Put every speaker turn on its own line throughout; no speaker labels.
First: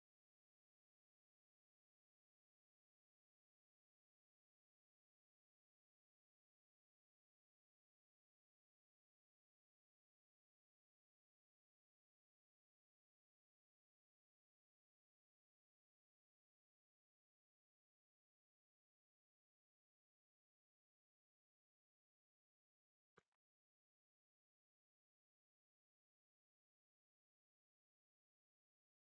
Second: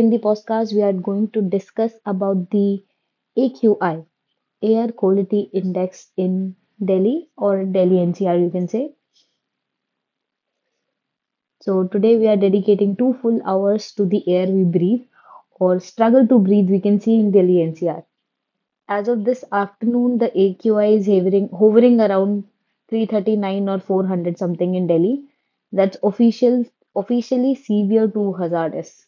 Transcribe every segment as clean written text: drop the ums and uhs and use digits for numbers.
in the podcast, we are going to discuss about the AQI, Air Quality Index in Delhi or Delhi NCR, you can say. So today we are dedicating two full hours to the air we breathe or struggle to breathe. We can see in Delhi NCR. As of this afternoon, the AQI is hovering around 339 or 400 something in Delhi. That's officially severe to hazardous.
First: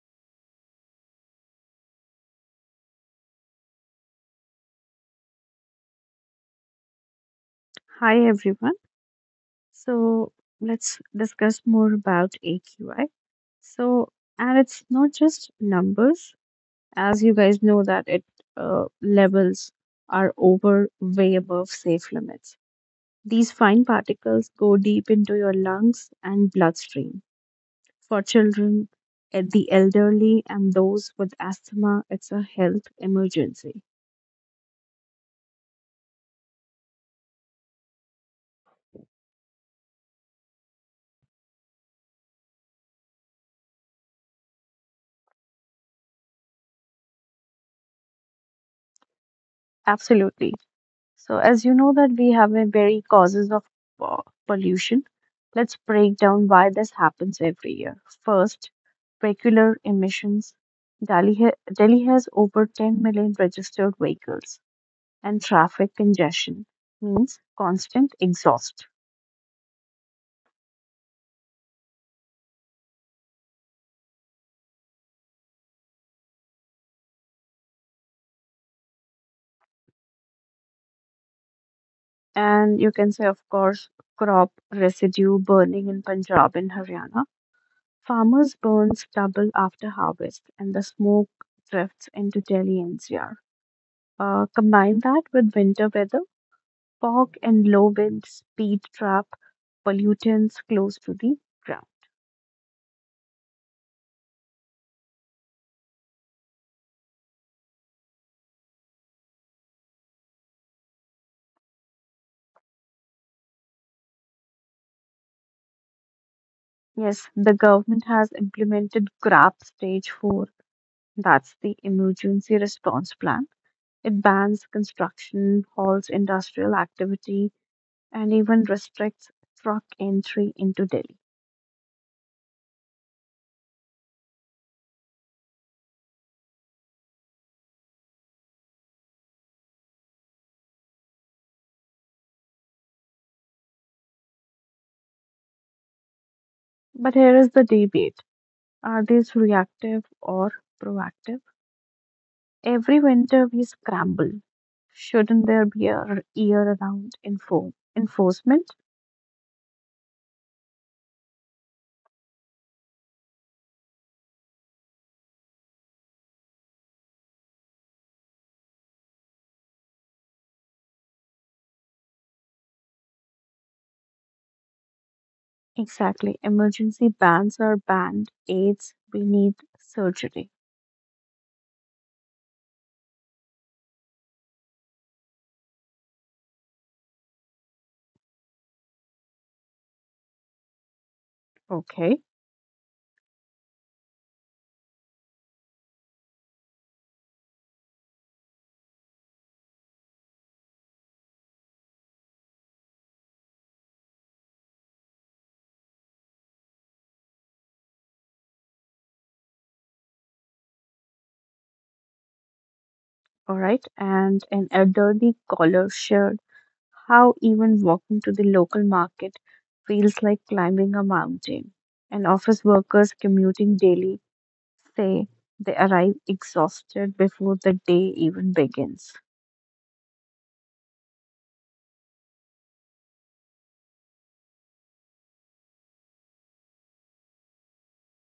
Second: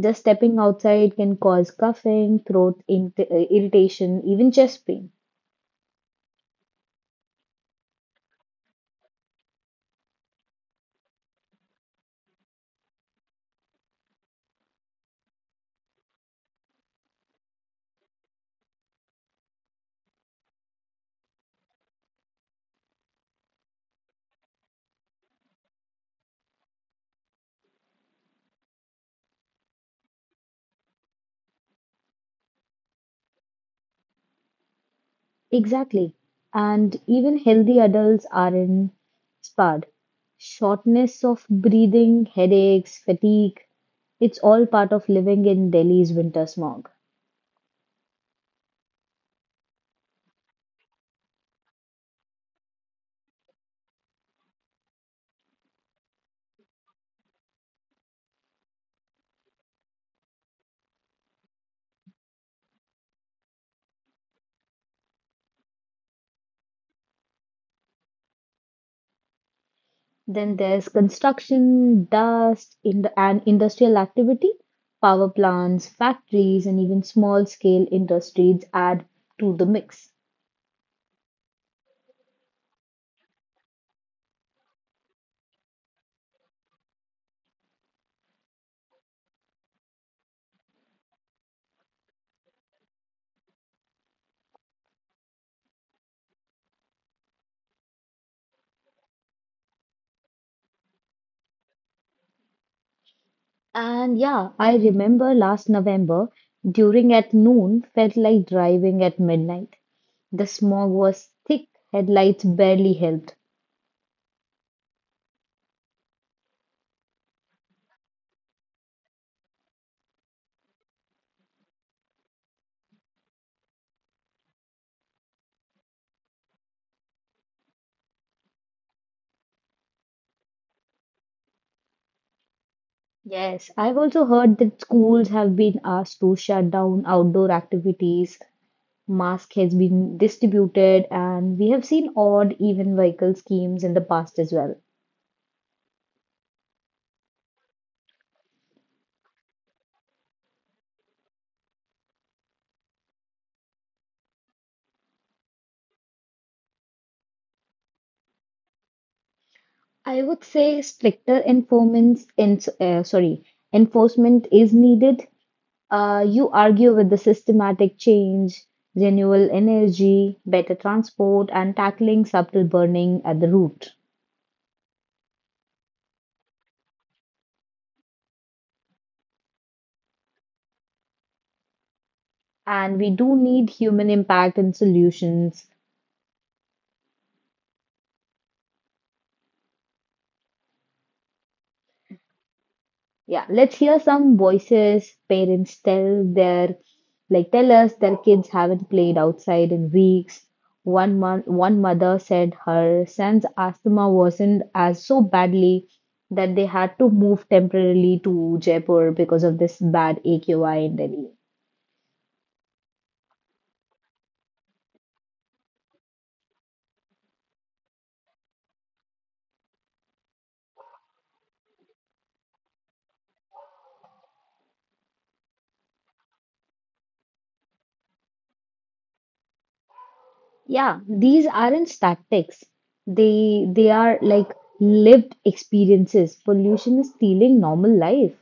Just stepping outside can cause coughing, irritation, even chest pain.
Hi everyone. So let's discuss more about AQI. So and it's not just numbers, as you guys know that it levels are over way above safe limits. These fine particles go deep into your lungs and bloodstream. For children, the elderly, and those with asthma, it's a health emergency.
Exactly. And even healthy adults are in sparred. Shortness of breathing, headaches, fatigue, it's all part of living in Delhi's winter smog.
Absolutely. So, as you know that we have a very causes of pollution, let's break down why this happens every year. First, vehicular emissions. Delhi has over 10 million registered vehicles, and traffic congestion means constant exhaust.
Then there's construction, dust, in and industrial activity. Power plants, factories, and even small scale industries add to the mix.
And you can say, of course, crop residue burning in Punjab and Haryana. Farmers burn stubble after harvest, and the smoke drifts into Delhi NCR. Combine that with winter weather, fog and low winds, speed trap pollutants close to the ground.
And yeah, I remember last November during at noon felt like driving at midnight. The smog was thick, headlights barely helped.
Yes, the government has implemented GRAP stage 4, that's the emergency response plan. It bans construction, halts industrial activity, and even restricts truck entry into Delhi.
Yes, I've also heard that schools have been asked to shut down outdoor activities. Mask has been distributed, and we have seen odd even vehicle schemes in the past as well.
But here is the debate, are these reactive or proactive? Every winter we scramble. Shouldn't there be a year round enforcement?
I would say stricter enforcement is needed. You argue with the systematic change, renewable energy, better transport, and tackling subtle burning at the root.
Exactly. Emergency bans are banned. AIDS, we need surgery.
And we do need human impact and solutions.
Okay.
Yeah, let's hear some voices. Parents tell their tell us their kids haven't played outside in weeks. 1 month, one mother said her son's asthma wasn't as so badly that they had to move temporarily to Jaipur because of this bad AQI in Delhi.
All right. And an elderly collar shirt. How even walking to the local market feels like climbing a mountain. And office workers commuting daily say they arrive exhausted before the day even begins.
Yeah, these aren't statics. They are like lived experiences. Pollution is stealing normal life.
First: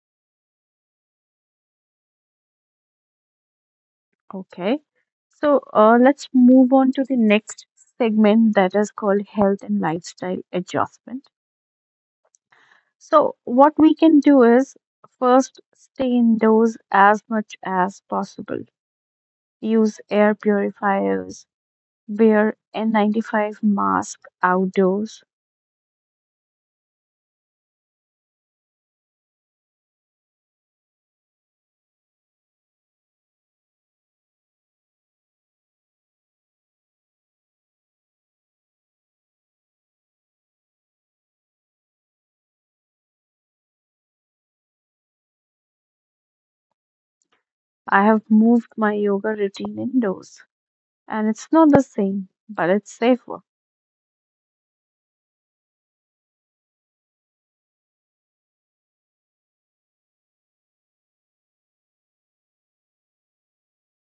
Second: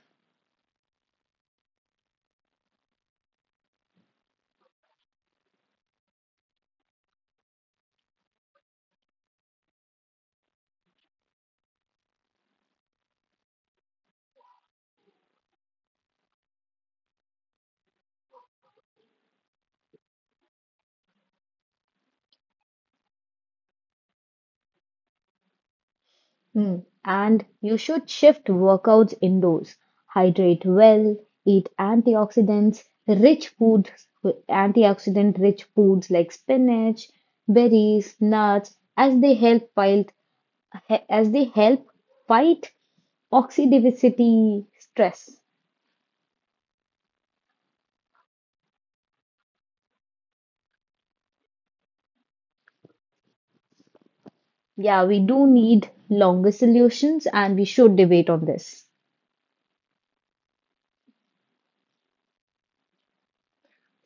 Okay. So let's move on to the next segment that is called health and lifestyle adjustment. So, what we can do is first stay indoors as much as possible, use air purifiers, wear N95 mask outdoors.
Hmm. And you should shift workouts indoors. Hydrate well, eat antioxidants, rich foods, antioxidant rich foods like spinach, berries, nuts, as they help fight oxidivity stress.
I have moved my yoga routine indoors, and it's not the same, but it's safer.
Yeah, we do need longer solutions and we should debate on this.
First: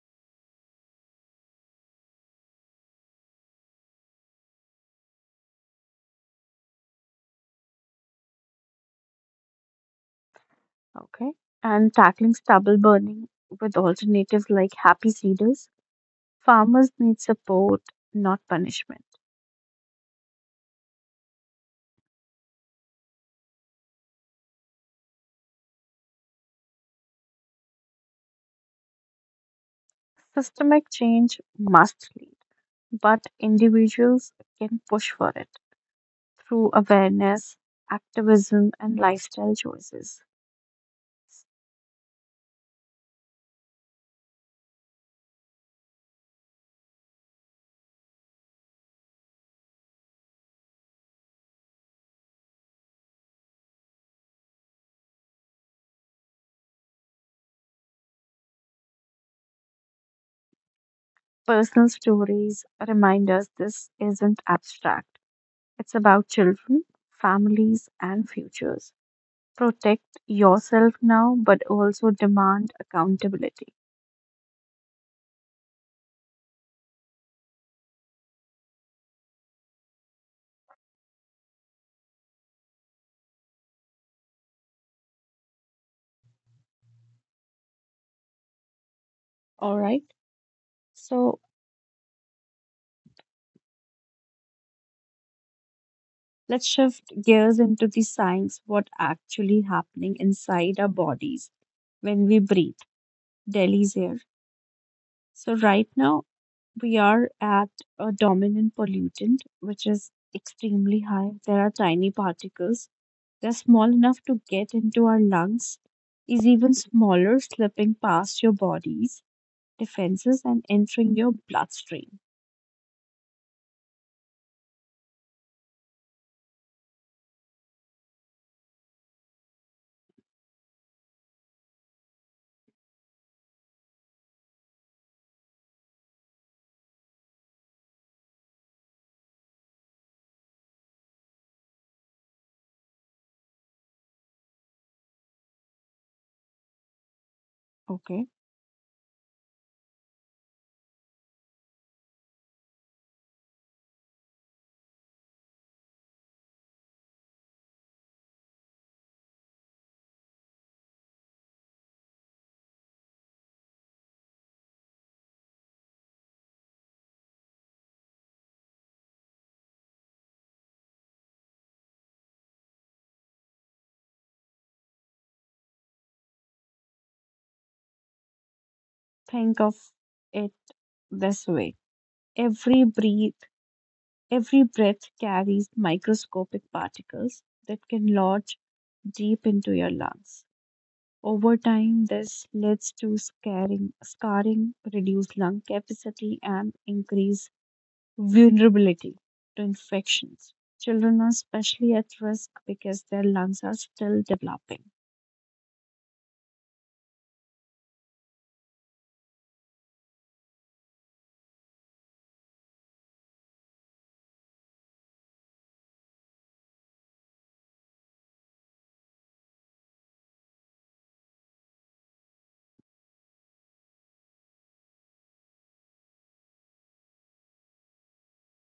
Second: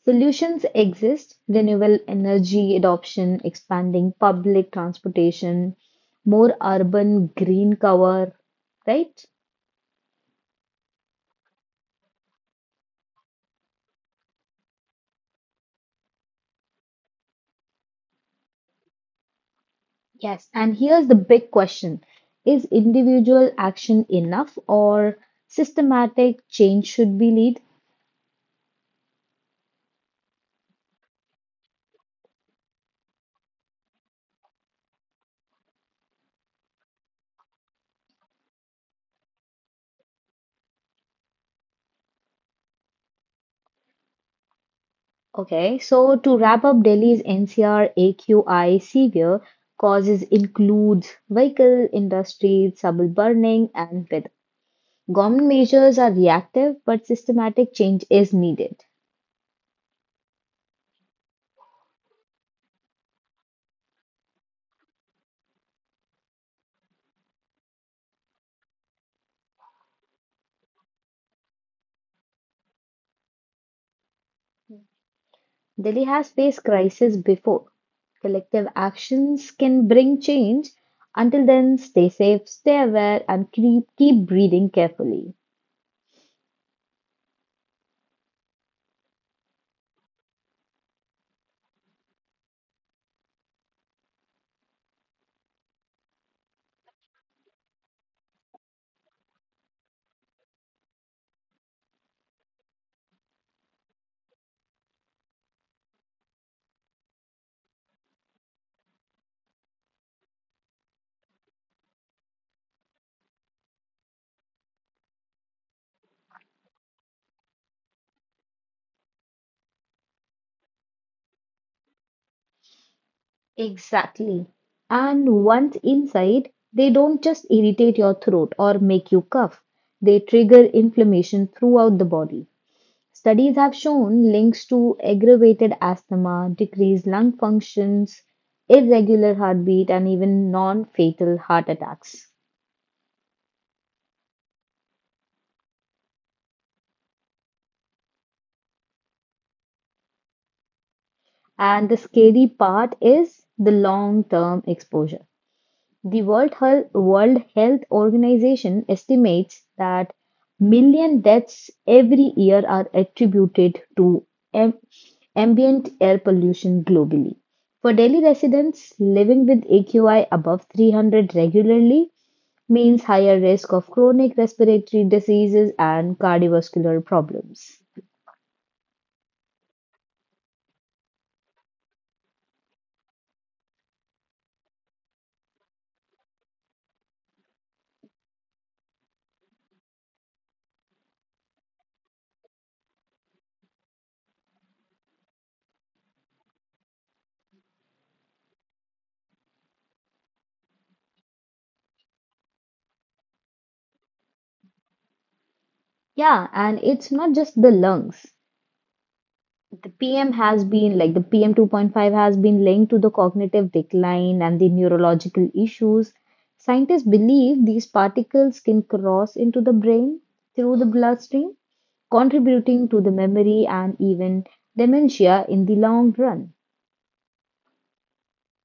Solutions exist renewable energy adoption, expanding public transportation, more urban green cover, right?
Okay. And tackling stubble burning with alternatives like happy cedars, farmers need support, not punishment.
Yes. And here's the big question. Is individual action enough or systematic change should be lead?
Systemic change must lead, but individuals can push for it through awareness, activism, and lifestyle choices.
Okay, so to wrap up Delhi's NCR AQI severe causes includes vehicle, industry, stubble burning, and weather. Government measures are reactive, but systematic change is needed.
Personal stories remind us this isn't abstract. It's about children, families, and futures. Protect yourself now, but also demand accountability.
Delhi has faced crisis before. Collective actions can bring change. Until then, stay safe, stay aware, and keep breathing carefully.
All right. So let's shift gears into the science, what actually happening inside our bodies when we breathe Delhi's air. So right now we are at a dominant pollutant, which is extremely high. There are tiny particles. They're small enough to get into our lungs, is even smaller, slipping past your body's defenses and entering your bloodstream.
Exactly. And once inside, they don't just irritate your throat or make you cough, they trigger inflammation throughout the body. Studies have shown links to aggravated asthma, decreased lung functions, irregular heartbeat, and even non fatal heart attacks.
Okay,
And the scary part is the long term exposure. The World Health Organization estimates that million deaths every year are attributed to am- ambient air pollution globally. For Delhi residents living with AQI above 300 regularly, means higher risk of chronic respiratory diseases and cardiovascular problems.
think of it this way. every breath Every breath carries microscopic particles that can lodge deep into your lungs. Over time, this leads to scarring, scarring, reduced lung capacity, and increased vulnerability to infections. Children are especially at risk because their lungs are still developing.
Yeah, and it's not just the lungs. The PM 2.5 has been linked to the cognitive decline and the neurological issues. Scientists believe these particles can cross into the brain through the bloodstream, contributing to the memory and even dementia in the long run.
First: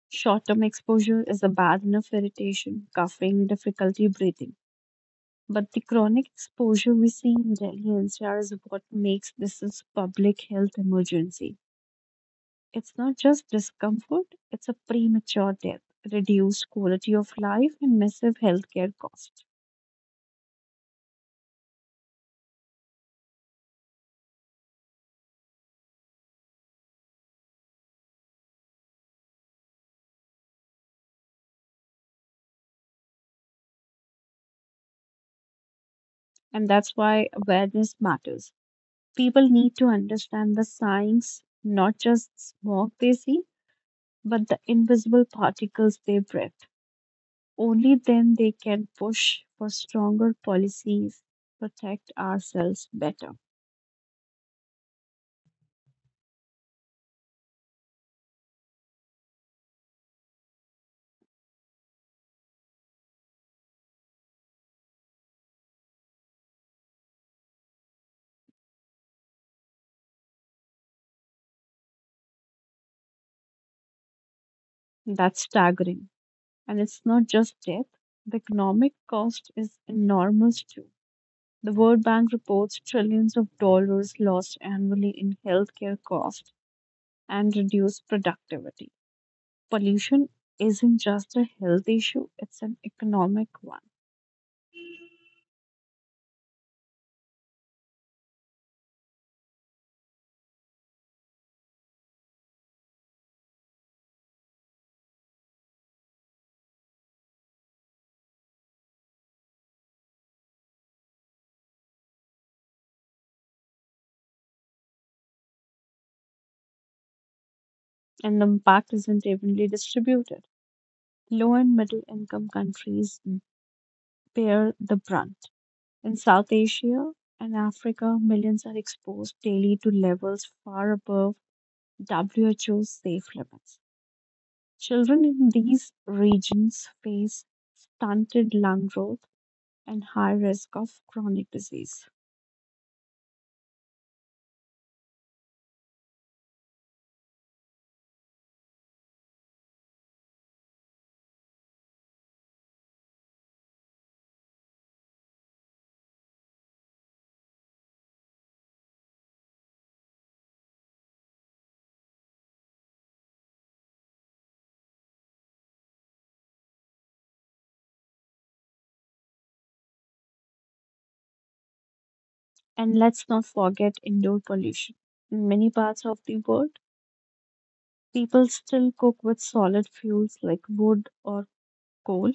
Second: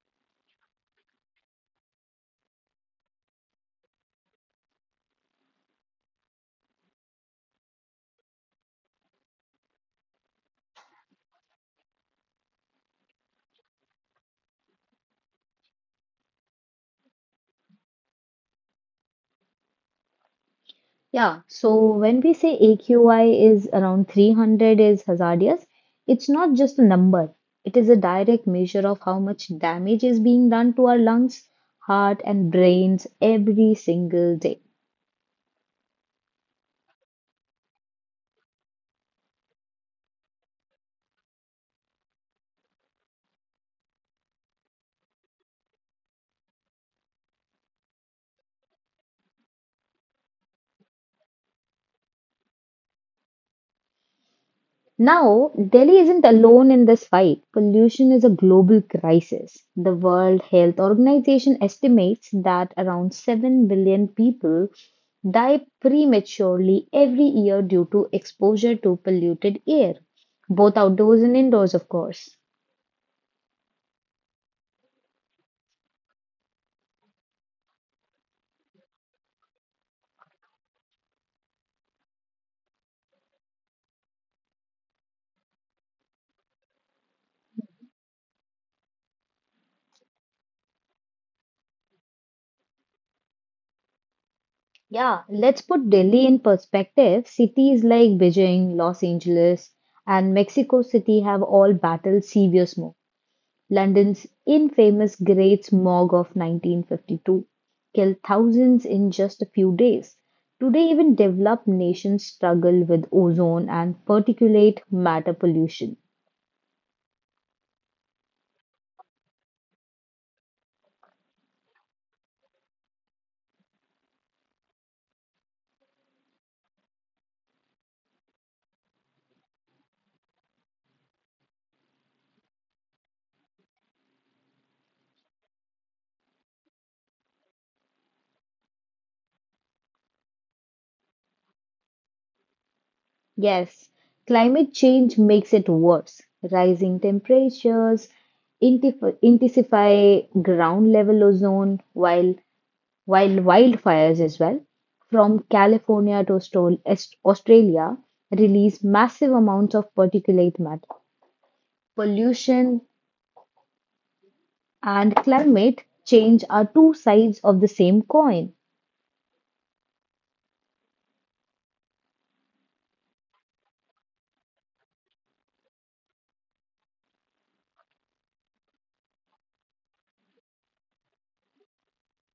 Short term exposure is a bad enough, irritation, coughing, difficulty breathing. But the chronic exposure we see in Delhi NCR is what makes this a public health emergency. It's not just discomfort, it's a premature death, reduced quality of life, and massive healthcare costs.
Yeah, so when we say AQI is around 300 is hazardous, it's not just a number. It is a direct measure of how much damage is being done to our lungs, heart, and brains every single day.
And that's why awareness matters. People need to understand the signs, not just smoke they see, but the invisible particles they breathe. Only then they can push for stronger policies, protect ourselves better.
Now, Delhi isn't alone in this fight. Pollution is a global crisis. The World Health Organization estimates that around 7 billion people die prematurely every year due to exposure to polluted air, both outdoors and indoors, of course.
That's staggering. And it's not just death, the economic cost is enormous too. The World Bank reports trillions of dollars lost annually in healthcare costs and reduced productivity. Pollution isn't just a health issue, it's an economic one,
Yeah, let's put Delhi in perspective. Cities like Beijing, Los Angeles, and Mexico City have all battled severe smoke. London's infamous Great Smog of 1952 killed thousands in just a few days. Today, even developed nations struggle with ozone and particulate matter pollution.
and the impact isn't evenly distributed. Low and middle income countries bear the brunt. In South Asia and Africa, millions are exposed daily to levels far above WHO's safe limits. Children in these regions face stunted lung growth and high risk of chronic disease.
Yes, climate change makes it worse. Rising temperatures intensify ground level ozone, while wildfires as well, from California to Australia, release massive amounts of particulate matter. Pollution and climate change are two sides of the same coin.
And let's not forget indoor pollution. In many parts of the world, people still cook with solid fuels like wood or coal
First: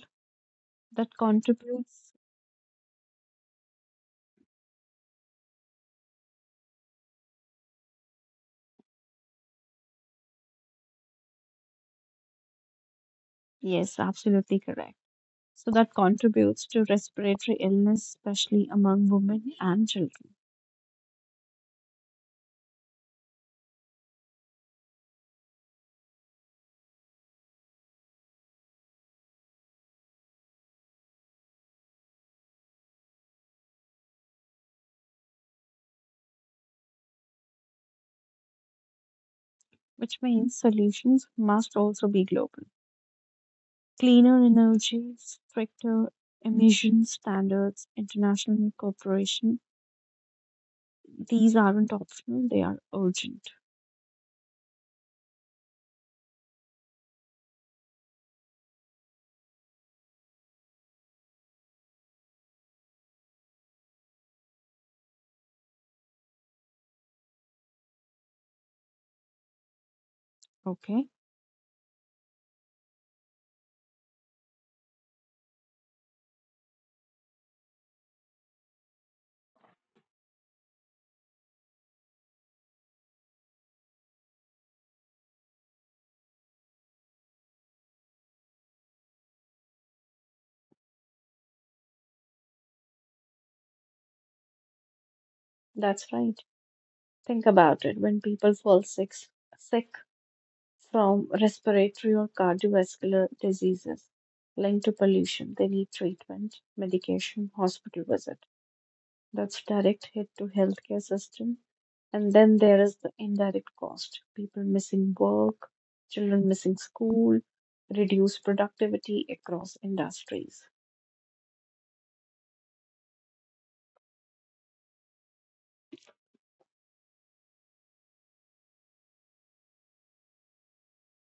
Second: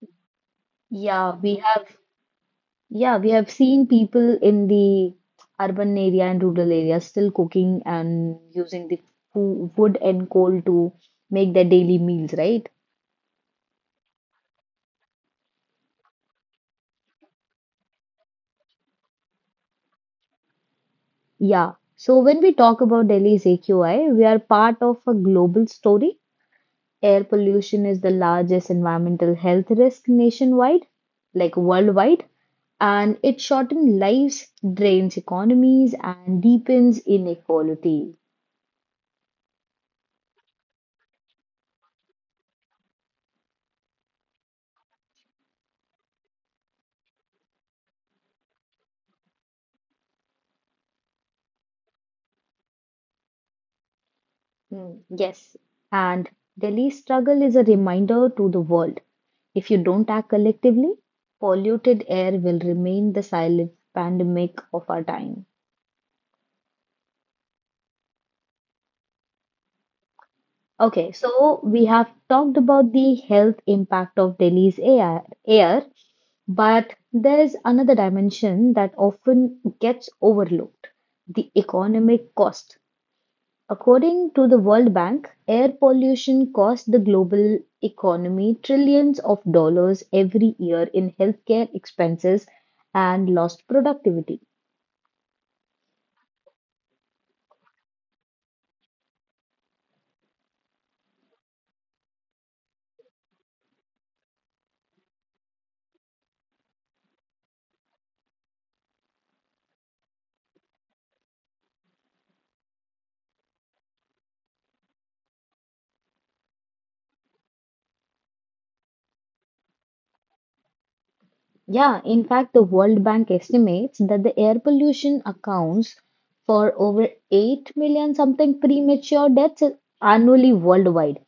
that
Yeah, we have
contributes,
yeah, we have seen people in the urban area and rural areas still cooking and using the wood and coal to make their daily meals, right?
yes, absolutely correct. So that contributes to respiratory illness, especially among women and children,
Yeah. So when we talk about Delhi's AQI, we are part of a global story. Air pollution is the largest environmental health risk nationwide, like worldwide, and it shortens lives, drains economies, and deepens inequality.
which means solutions must also be global. Cleaner energy, stricter emission standards, international cooperation. These aren't optional, they are urgent.
Hmm. Yes, and Delhi's struggle is a reminder to the world. If you don't act collectively, polluted air will remain the silent pandemic of our time.
Okay.
Okay, so we have talked about the health impact of air, but there is another dimension that often gets overlooked, the economic cost. According to the World Bank, air pollution costs the global economy trillions of dollars every year in healthcare expenses and lost productivity.
That's right. Think about it. When people fall sick from respiratory or cardiovascular diseases linked to pollution, they need treatment, medication, hospital visit. That's direct hit to healthcare system. And then there is the indirect cost, people missing work, children missing school, reduced productivity across industries.
Yeah, in fact, the World Bank estimates that the air pollution accounts for over 8 million something premature deaths annually worldwide.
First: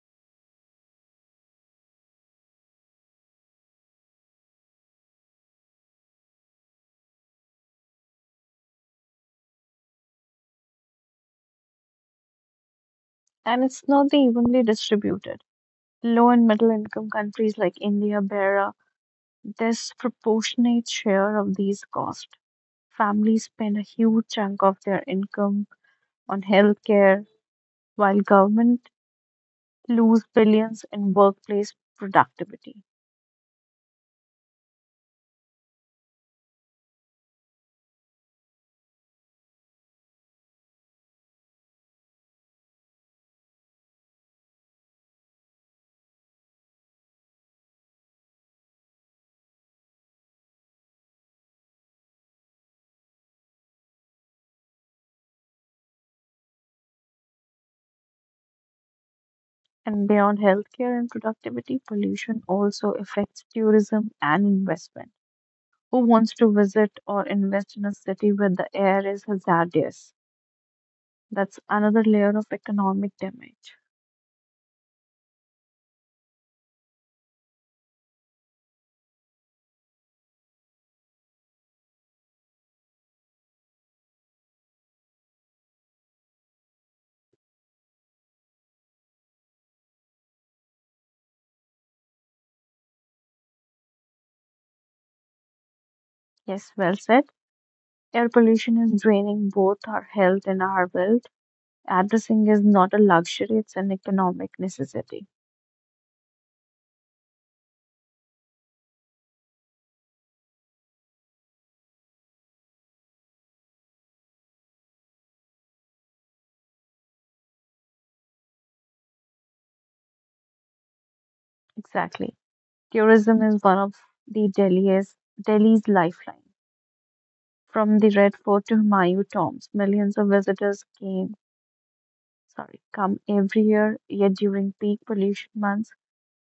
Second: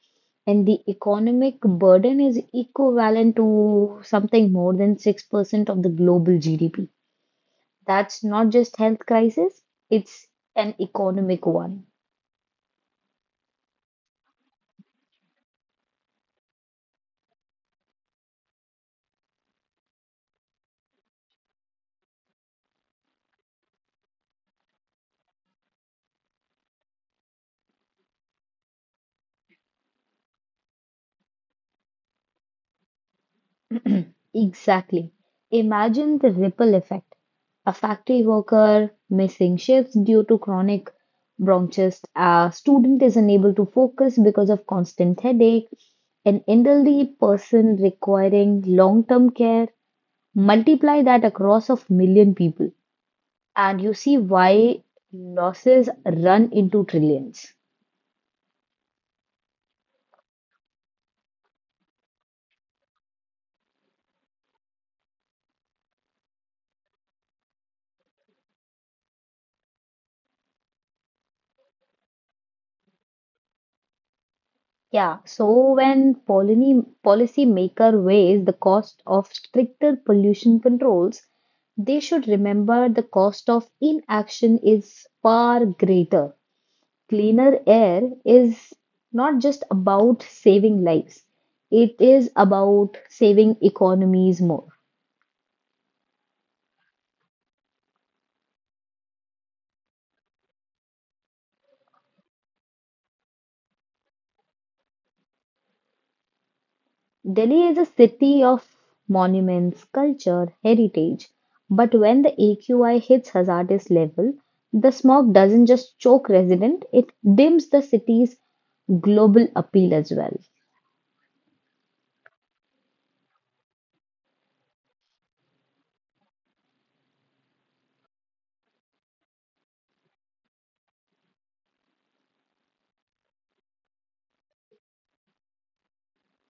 And the economic burden is equivalent to something more than 6% of the global GDP. That's not just health crisis, it's an economic one.
And it's not the evenly distributed. Low and middle income countries like India bear a disproportionate share of these costs. Families spend a huge chunk of their income on healthcare, while government lose billions in workplace productivity.
Exactly. Imagine the ripple effect. A factory worker missing shifts due to chronic bronchitis, a student is unable to focus because of constant headache, an elderly person requiring long term care. Multiply that across of million people, and you see why losses run into trillions.
And beyond healthcare and productivity, pollution also affects tourism and investment. Who wants to visit or invest in a city where the air is hazardous? That's another layer of economic damage.
Yeah, so when policymaker weighs the cost of stricter pollution controls, they should remember the cost of inaction is far greater. Cleaner air is not just about saving lives, it is about saving economies more.
Yes, well said. Air pollution is draining both our health and our wealth. Addressing is not a luxury, it's an economic necessity.
Delhi is a city of monuments, culture, heritage, but when the AQI hits hazardous level, the smog doesn't just choke resident, it dims the city's global appeal as well.
Exactly. Tourism is one of the Delhi's, Delhi's lifeline. From the Red Fort to Humayun tombs, millions of visitors came, sorry, come every year, yet during peak pollution months,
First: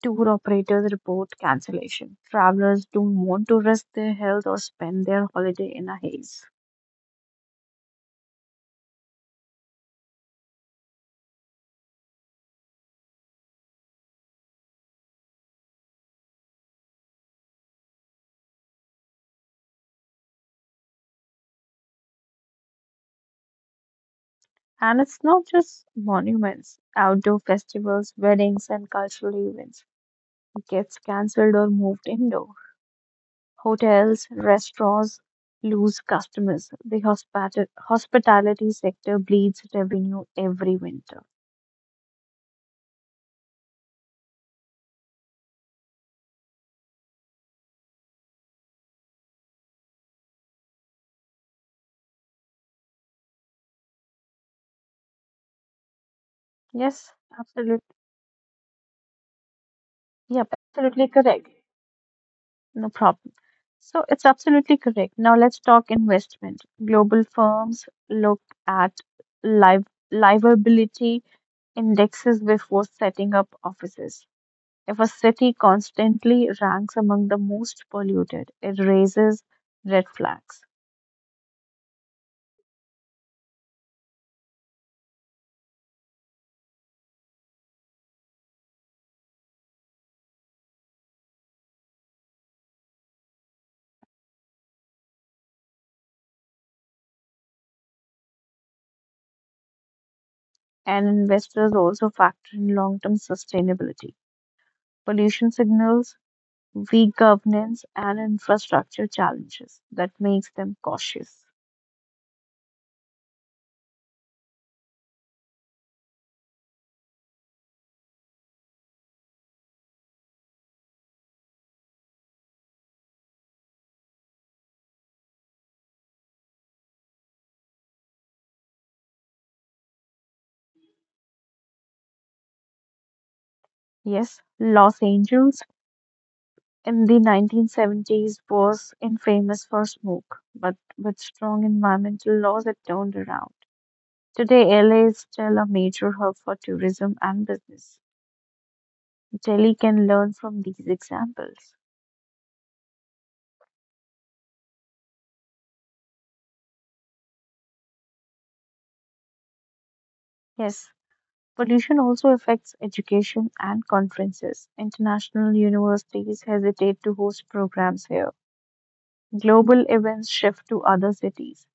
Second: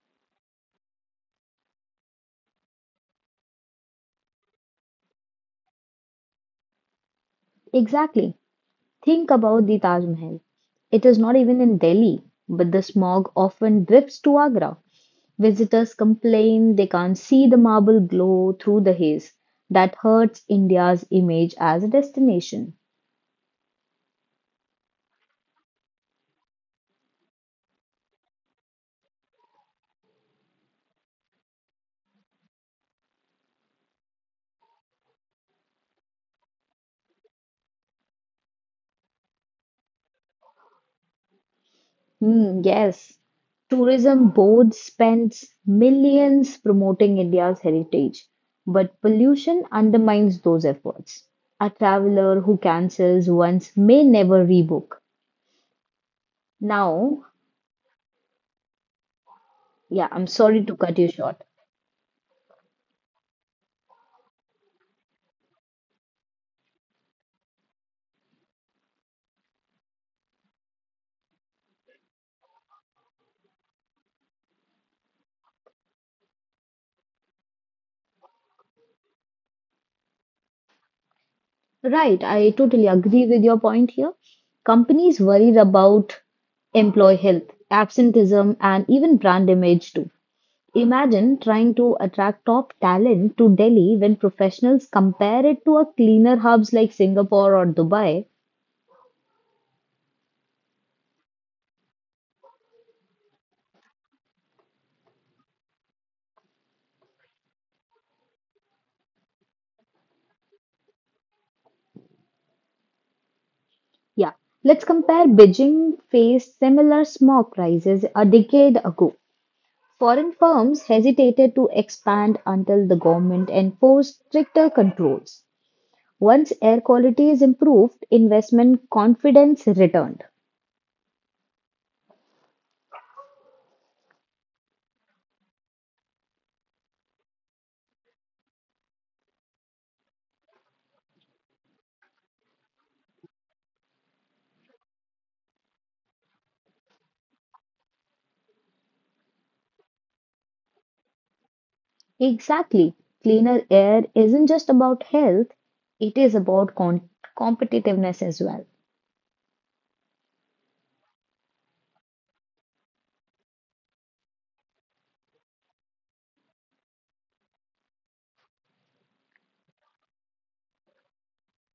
tour operators report cancellation. Travelers don't want to risk their health or spend their holiday in a haze.
Exactly. Think about the Taj Mahal. It is not even in Delhi, but the smog often drifts to Agra. Visitors complain they can't see the marble glow through the haze. That hurts India's image as a destination.
And it's not just monuments, outdoor festivals, weddings, and cultural events gets cancelled or moved indoor. Hotels, restaurants lose customers. The hospitality sector bleeds revenue every winter.
Hmm, yes, tourism board spends millions promoting India's heritage, but pollution undermines those efforts. A traveler who cancels once may never rebook.
Yes,
Now,
absolutely.
yeah, I'm
Yep,
sorry to cut
absolutely
you short.
correct. No problem. So it's absolutely correct. Now let's talk investment. Global firms look at liv- livability indexes before setting up offices. If a city constantly ranks among the most polluted, it raises red flags.
Right, I totally agree with your point here. Companies worry about employee health, absenteeism, and even brand image too. Imagine trying to attract top talent to Delhi when professionals compare it to a cleaner hubs like Singapore or Dubai.
And investors also factor in long term sustainability, pollution signals, weak governance, and infrastructure challenges that makes them cautious.
Yeah, let's compare Beijing faced similar smog crises a decade ago. Foreign firms hesitated to expand until the government enforced stricter controls. Once air quality is improved, investment confidence returned.
Yes, Los Angeles in the 1970s was infamous for smoke, but with strong environmental laws, it turned around. Today, LA is still a major hub for tourism and business. Delhi can learn from these examples.
Exactly. Cleaner air isn't just about health, it is about competitiveness as well.
Yes, pollution also affects education and conferences. International universities hesitate to host programs here. Global events shift to other cities.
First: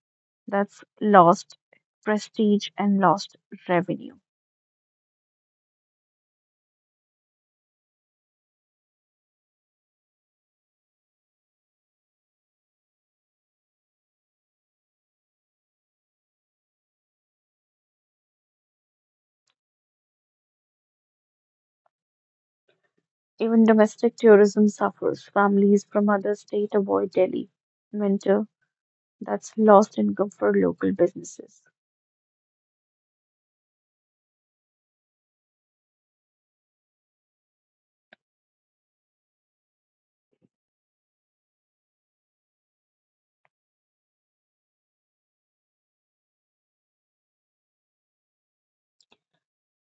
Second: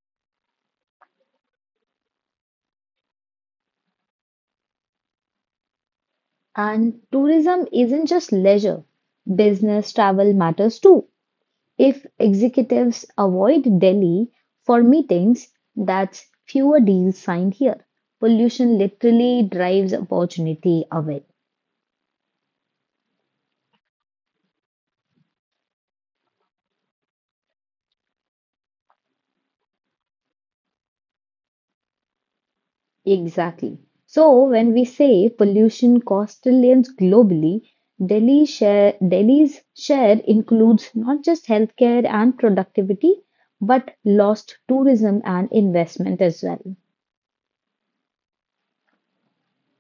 That's lost prestige and lost revenue.
And tourism isn't just leisure. Business travel matters too. If executives avoid Delhi for meetings, that's fewer deals signed here. Pollution literally drives opportunity away.
Even domestic tourism suffers. Families from other states avoid Delhi. Winter, that's lost income for local businesses.
Exactly. So when we say pollution costs trillions globally, Delhi's share includes not just healthcare and productivity, but lost tourism and investment as well.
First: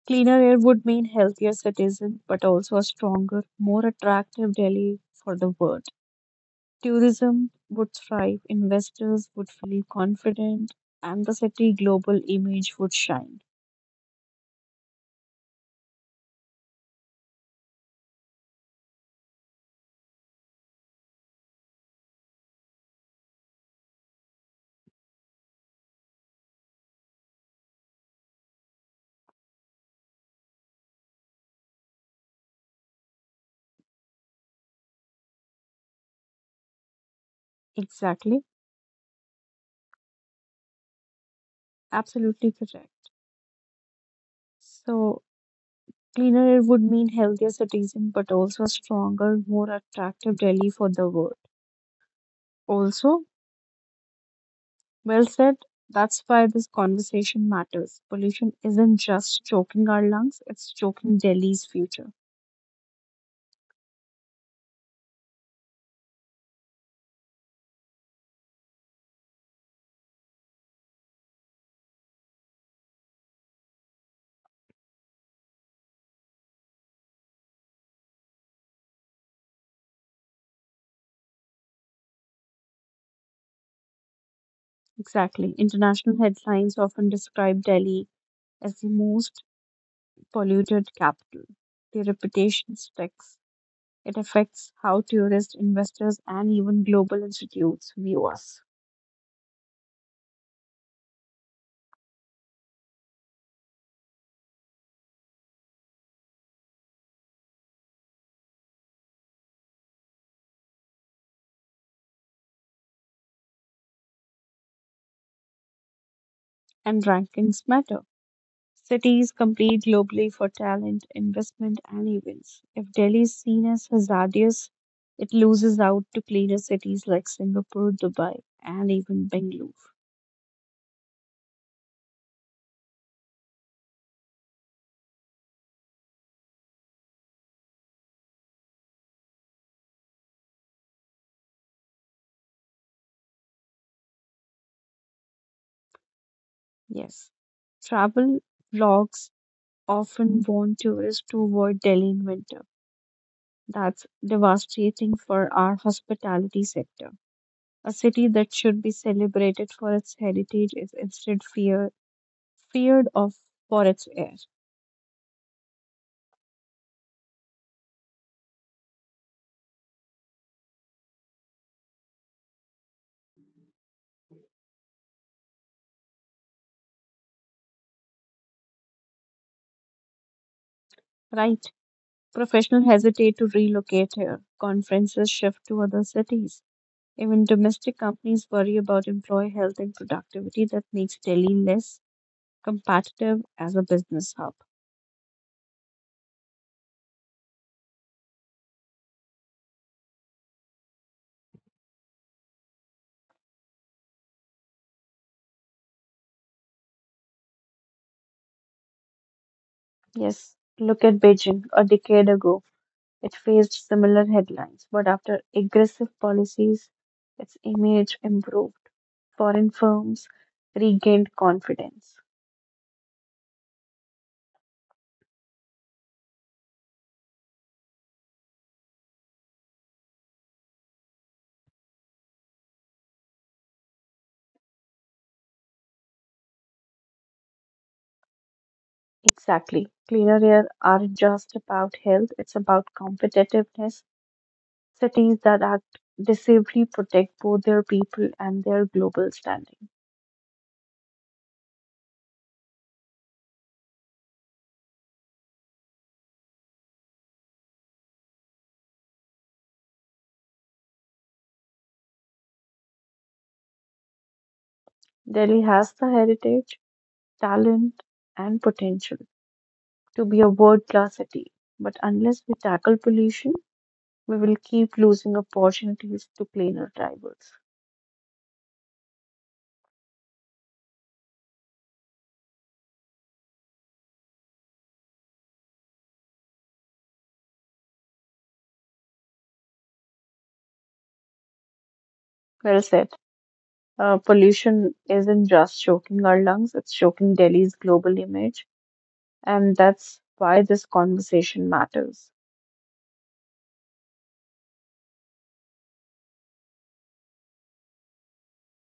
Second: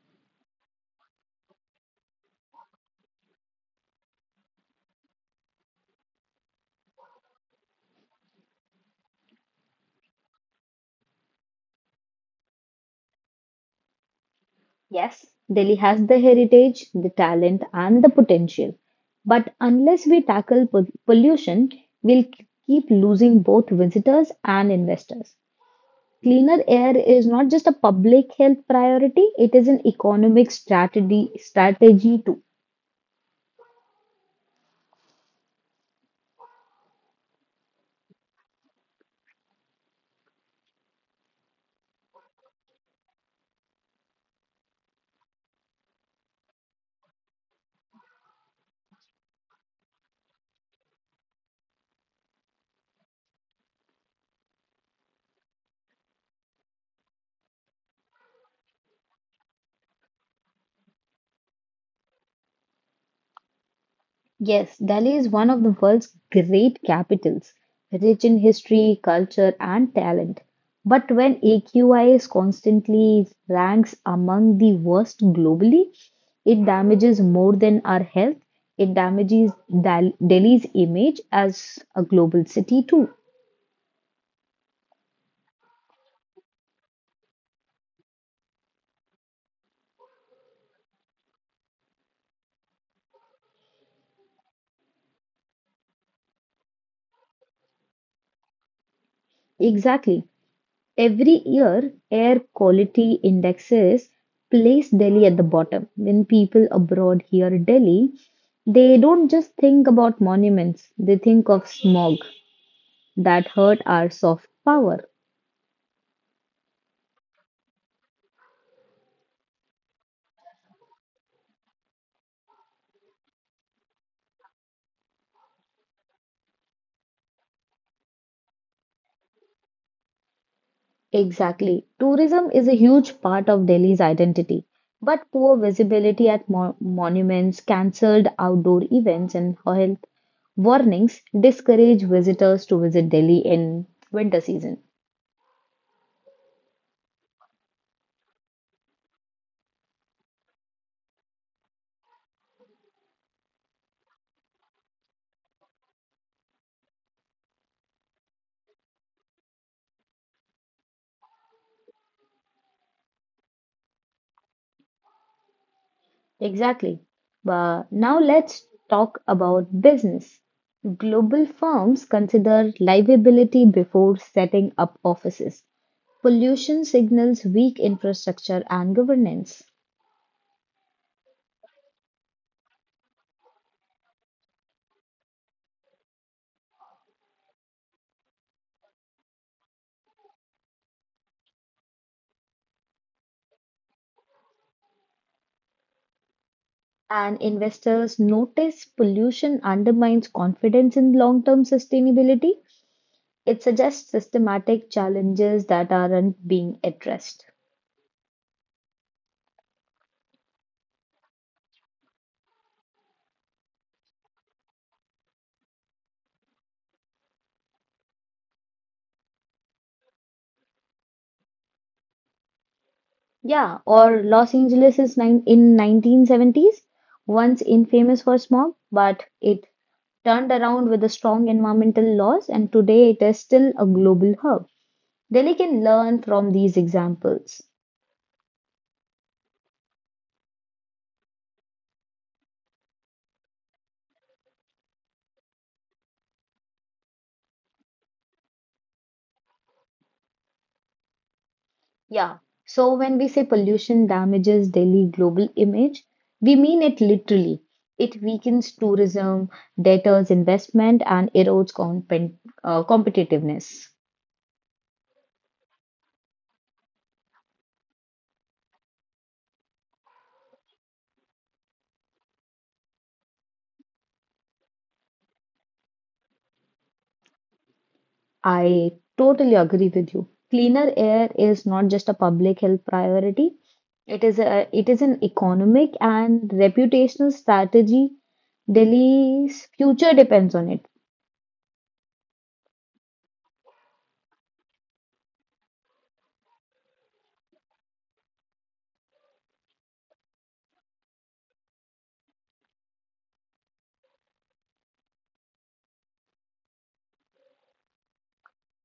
Cleaner air would mean healthier citizens, but also a stronger, more attractive Delhi for the world. Tourism would thrive, investors would feel confident, and the city global image would shine.
Yes, Delhi has the heritage, the talent, and the potential. But unless we tackle pollution, we'll keep losing both visitors and investors. Cleaner air is not just a public health priority, it is an economic strategy too.
Exactly, absolutely correct. So, cleaner air would mean healthier citizens, but also a stronger, more attractive Delhi for the world. Also, well said. That's why this conversation matters. Pollution isn't just choking our lungs, it's choking Delhi's future.
Yes, Delhi is one of the world's great capitals, rich in history, culture, and talent. But when AQIS constantly ranks among the worst globally, it damages more than our health. It damages Delhi's image as a global city, too.
Exactly. International headlines often describe Delhi as the most polluted capital. The reputation sticks. It affects how tourist investors and even global institutes view us.
Exactly. Every year, air quality indexes place Delhi at the bottom. When people abroad hear Delhi, they don't just think about monuments, they think of smog that hurt our soft power.
And rankings matter. Cities compete globally for talent, investment, and events. If Delhi is seen as hazardous, it loses out to cleaner cities like Singapore, Dubai, and even Bengaluru.
Exactly. Tourism is a huge part of Delhi's identity, but poor visibility at monuments, cancelled outdoor events, and health warnings discourage visitors to visit Delhi in winter season.
Yes, travel vlogs often warn tourists to avoid Delhi in winter. That's devastating for our hospitality sector. A city that should be celebrated for its heritage is instead fear, feared of for its air.
Exactly. But now let's talk about business. Global firms consider livability before setting up offices, pollution signals weak infrastructure and governance.
Right? Professionals hesitate to relocate here. Conferences shift to other cities. Even domestic companies worry about employee health and productivity that makes Delhi less competitive as a business hub.
And investors notice pollution undermines confidence in long term sustainability. It suggests systematic challenges that aren't being addressed.
Yes, look at Beijing a decade ago. It faced similar headlines, but after aggressive policies, its image improved. Foreign firms regained confidence.
Yeah, or Los Angeles is nine in 1970s, once infamous for smog, but it turned around with the strong environmental laws, and today it is still a global hub. Delhi can learn from these examples.
Exactly. Cleaner air aren't just about health, it's about competitiveness. Cities that act decisively protect both their people and their global standing.
Yeah, so when we say pollution damages Delhi global image, we mean it literally. It weakens tourism, deters investment, and erodes competitiveness.
Delhi has the heritage, talent, and potential to be a world class city. But unless we tackle pollution, we will keep losing opportunities to cleaner rivals.
I totally agree with you. Cleaner air is not just a public health priority, it is an economic and reputational strategy. Delhi's future depends on it.
Well said. Pollution isn't just choking our lungs, it's choking Delhi's global image, and that's why this conversation matters.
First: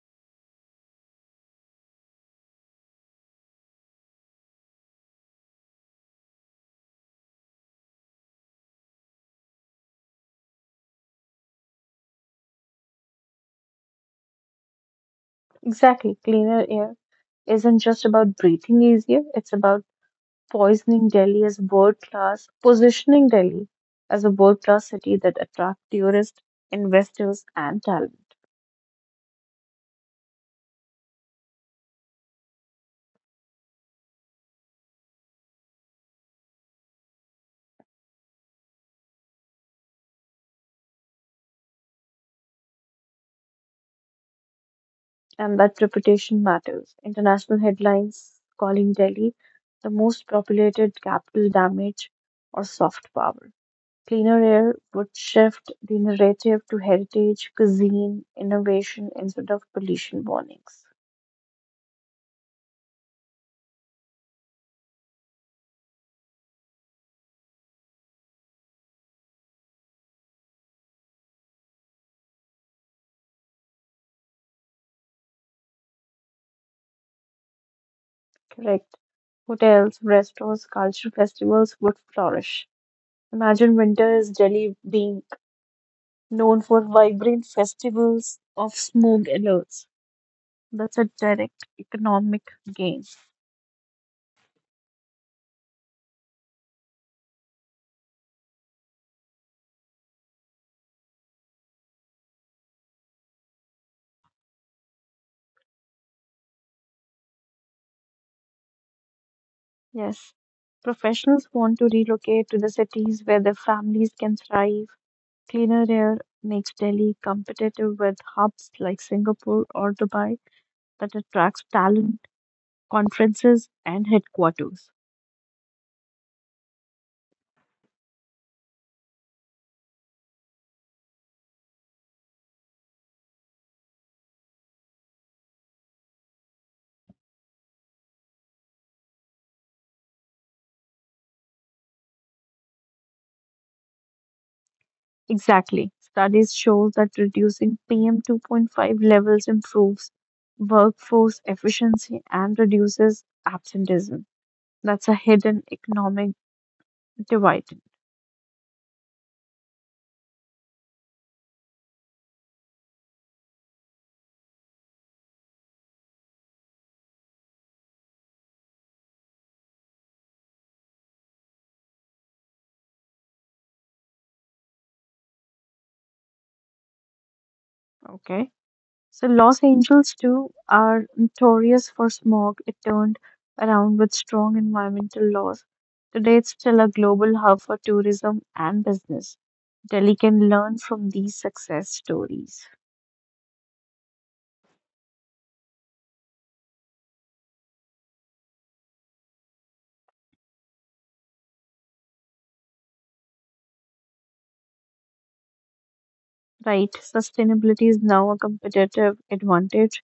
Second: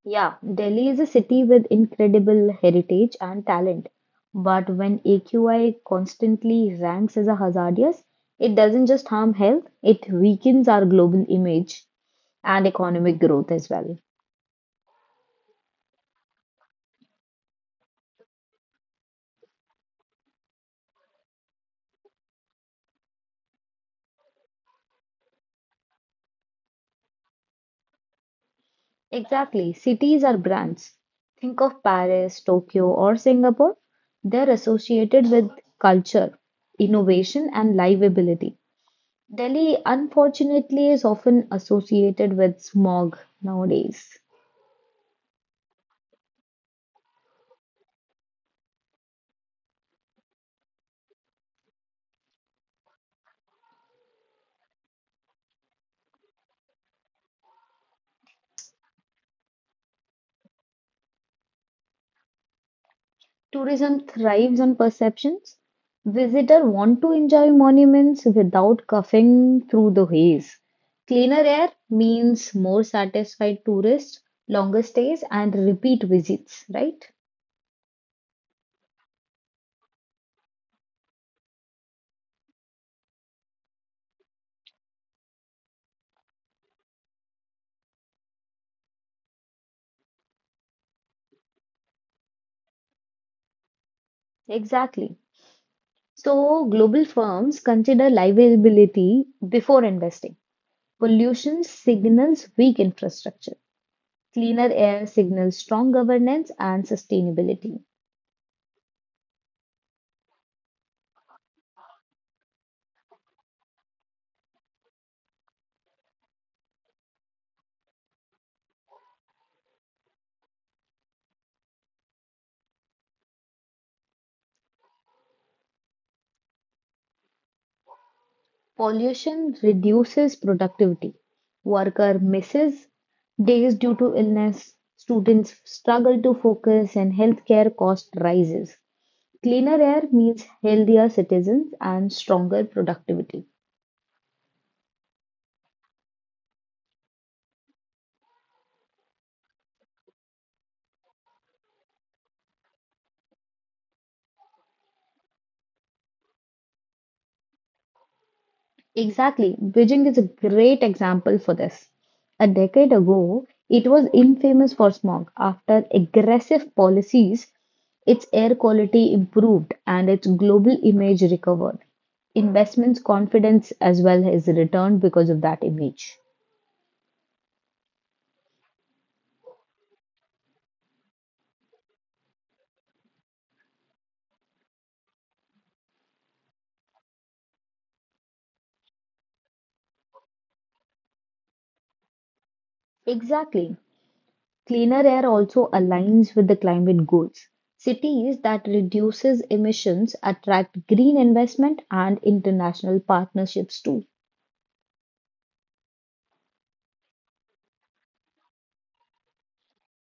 Yeah, Delhi is a city with incredible heritage and talent. But when AQI constantly ranks as a hazardous, it doesn't just harm health, it weakens our global image and economic growth as well.
Exactly. Cleaner air isn't just about breathing easier, it's about poisoning Delhi as world class, positioning Delhi as a world class city that attracts tourists, investors, and talent.
Exactly. Cities are brands. Think of Paris, Tokyo, or Singapore. They're associated with culture, innovation, and livability. Delhi, unfortunately, is often associated with smog nowadays.
And that reputation matters. International headlines calling Delhi the most populated capital damage or soft power. Cleaner air would shift the narrative to heritage, cuisine, innovation instead of pollution warnings.
Tourism thrives on perceptions. Visitors want to enjoy monuments without coughing through the haze. Cleaner air means more satisfied tourists, longer stays, and repeat visits, right?
Correct. Hotels, restaurants, cultural festivals would flourish. Imagine winter is Delhi being known for vibrant festivals of smoke alerts. That's a direct economic gain.
Exactly. So, global firms consider livability before investing. Pollution signals weak infrastructure. Cleaner air signals strong governance and sustainability.
Yes, professionals want to relocate to the cities where their families can thrive. Cleaner air makes Delhi competitive with hubs like Singapore or Dubai that attracts talent, conferences, and headquarters.
Pollution reduces productivity. Worker misses days due to illness. Students struggle to focus and healthcare cost rises. Cleaner air means healthier citizens and stronger productivity.
Exactly. Studies show that reducing PM 2.5 levels improves workforce efficiency and reduces absenteeism. That's a hidden economic dividend.
Exactly. Beijing is a great example for this. A decade ago, it was infamous for smog. After aggressive policies, its air quality improved and its global image recovered. Investments confidence as well has returned because of that image.
Okay. So Los Angeles too are notorious for smog. It turned around with strong environmental laws. Today it's still a global hub for tourism and business. Delhi can learn from these success stories.
Exactly. Cleaner air also aligns with the climate goals. Cities that reduces emissions attract green investment and international partnerships too.
Right, sustainability is now a competitive advantage.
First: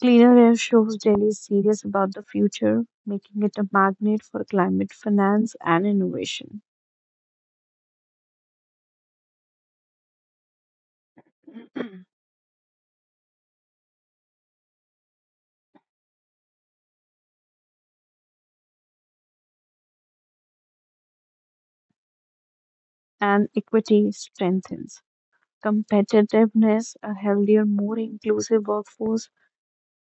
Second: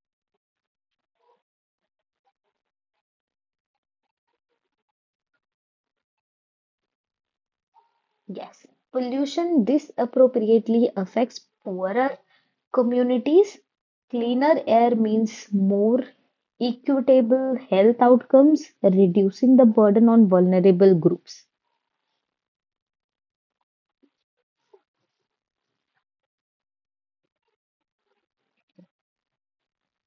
Cleaner air shows Delhi is serious about the future, making it a magnet for climate finance and innovation.
Yes, pollution disappropriately affects poorer communities. Cleaner air means more equitable health outcomes, reducing the burden on vulnerable groups.
And equity strengthens competitiveness, a healthier, more inclusive workforce,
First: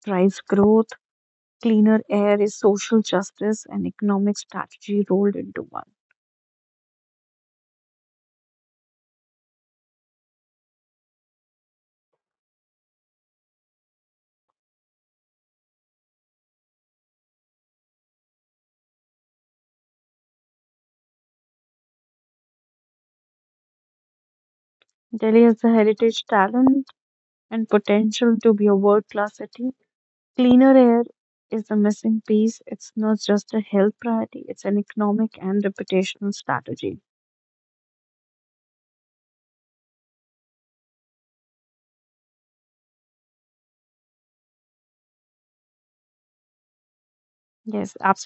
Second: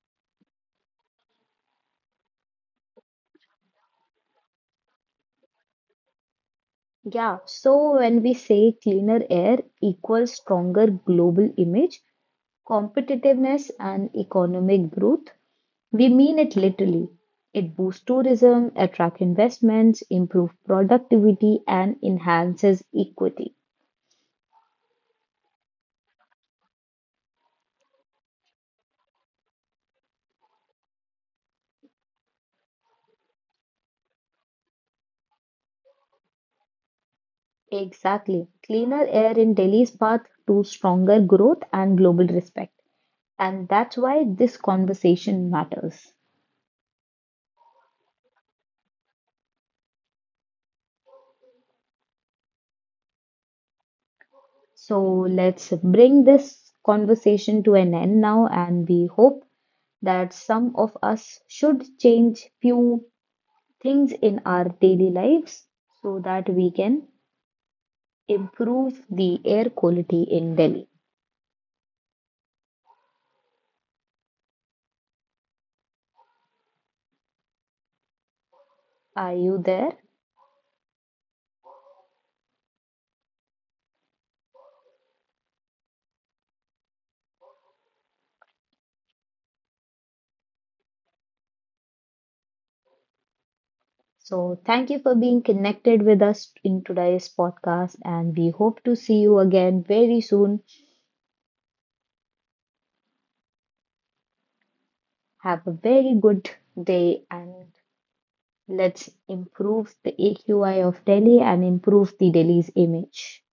drives growth, cleaner air is social justice and economic strategy rolled into one.
Yeah, so when we say cleaner air equals stronger global image, competitiveness, and economic growth, we mean it literally. It boosts tourism, attracts investments, improves productivity, and enhances equity.
Delhi has the heritage, talent, and potential to be a world class city. Cleaner air is the missing piece. It's not just a health priority, it's an economic and reputational strategy.
Exactly. Cleaner air in Delhi's path to stronger growth and global respect. And that's why this conversation matters.
Yes, absolutely.
So let's bring this conversation to an end now, and we hope that some of us should change few things in our daily lives so that we can improve the air quality in Delhi. Are you there? So, thank you for being connected with us in today's podcast, and we hope to see you again very soon. Have a very good day, and let's improve the AQI of Delhi and improve the Delhi's image.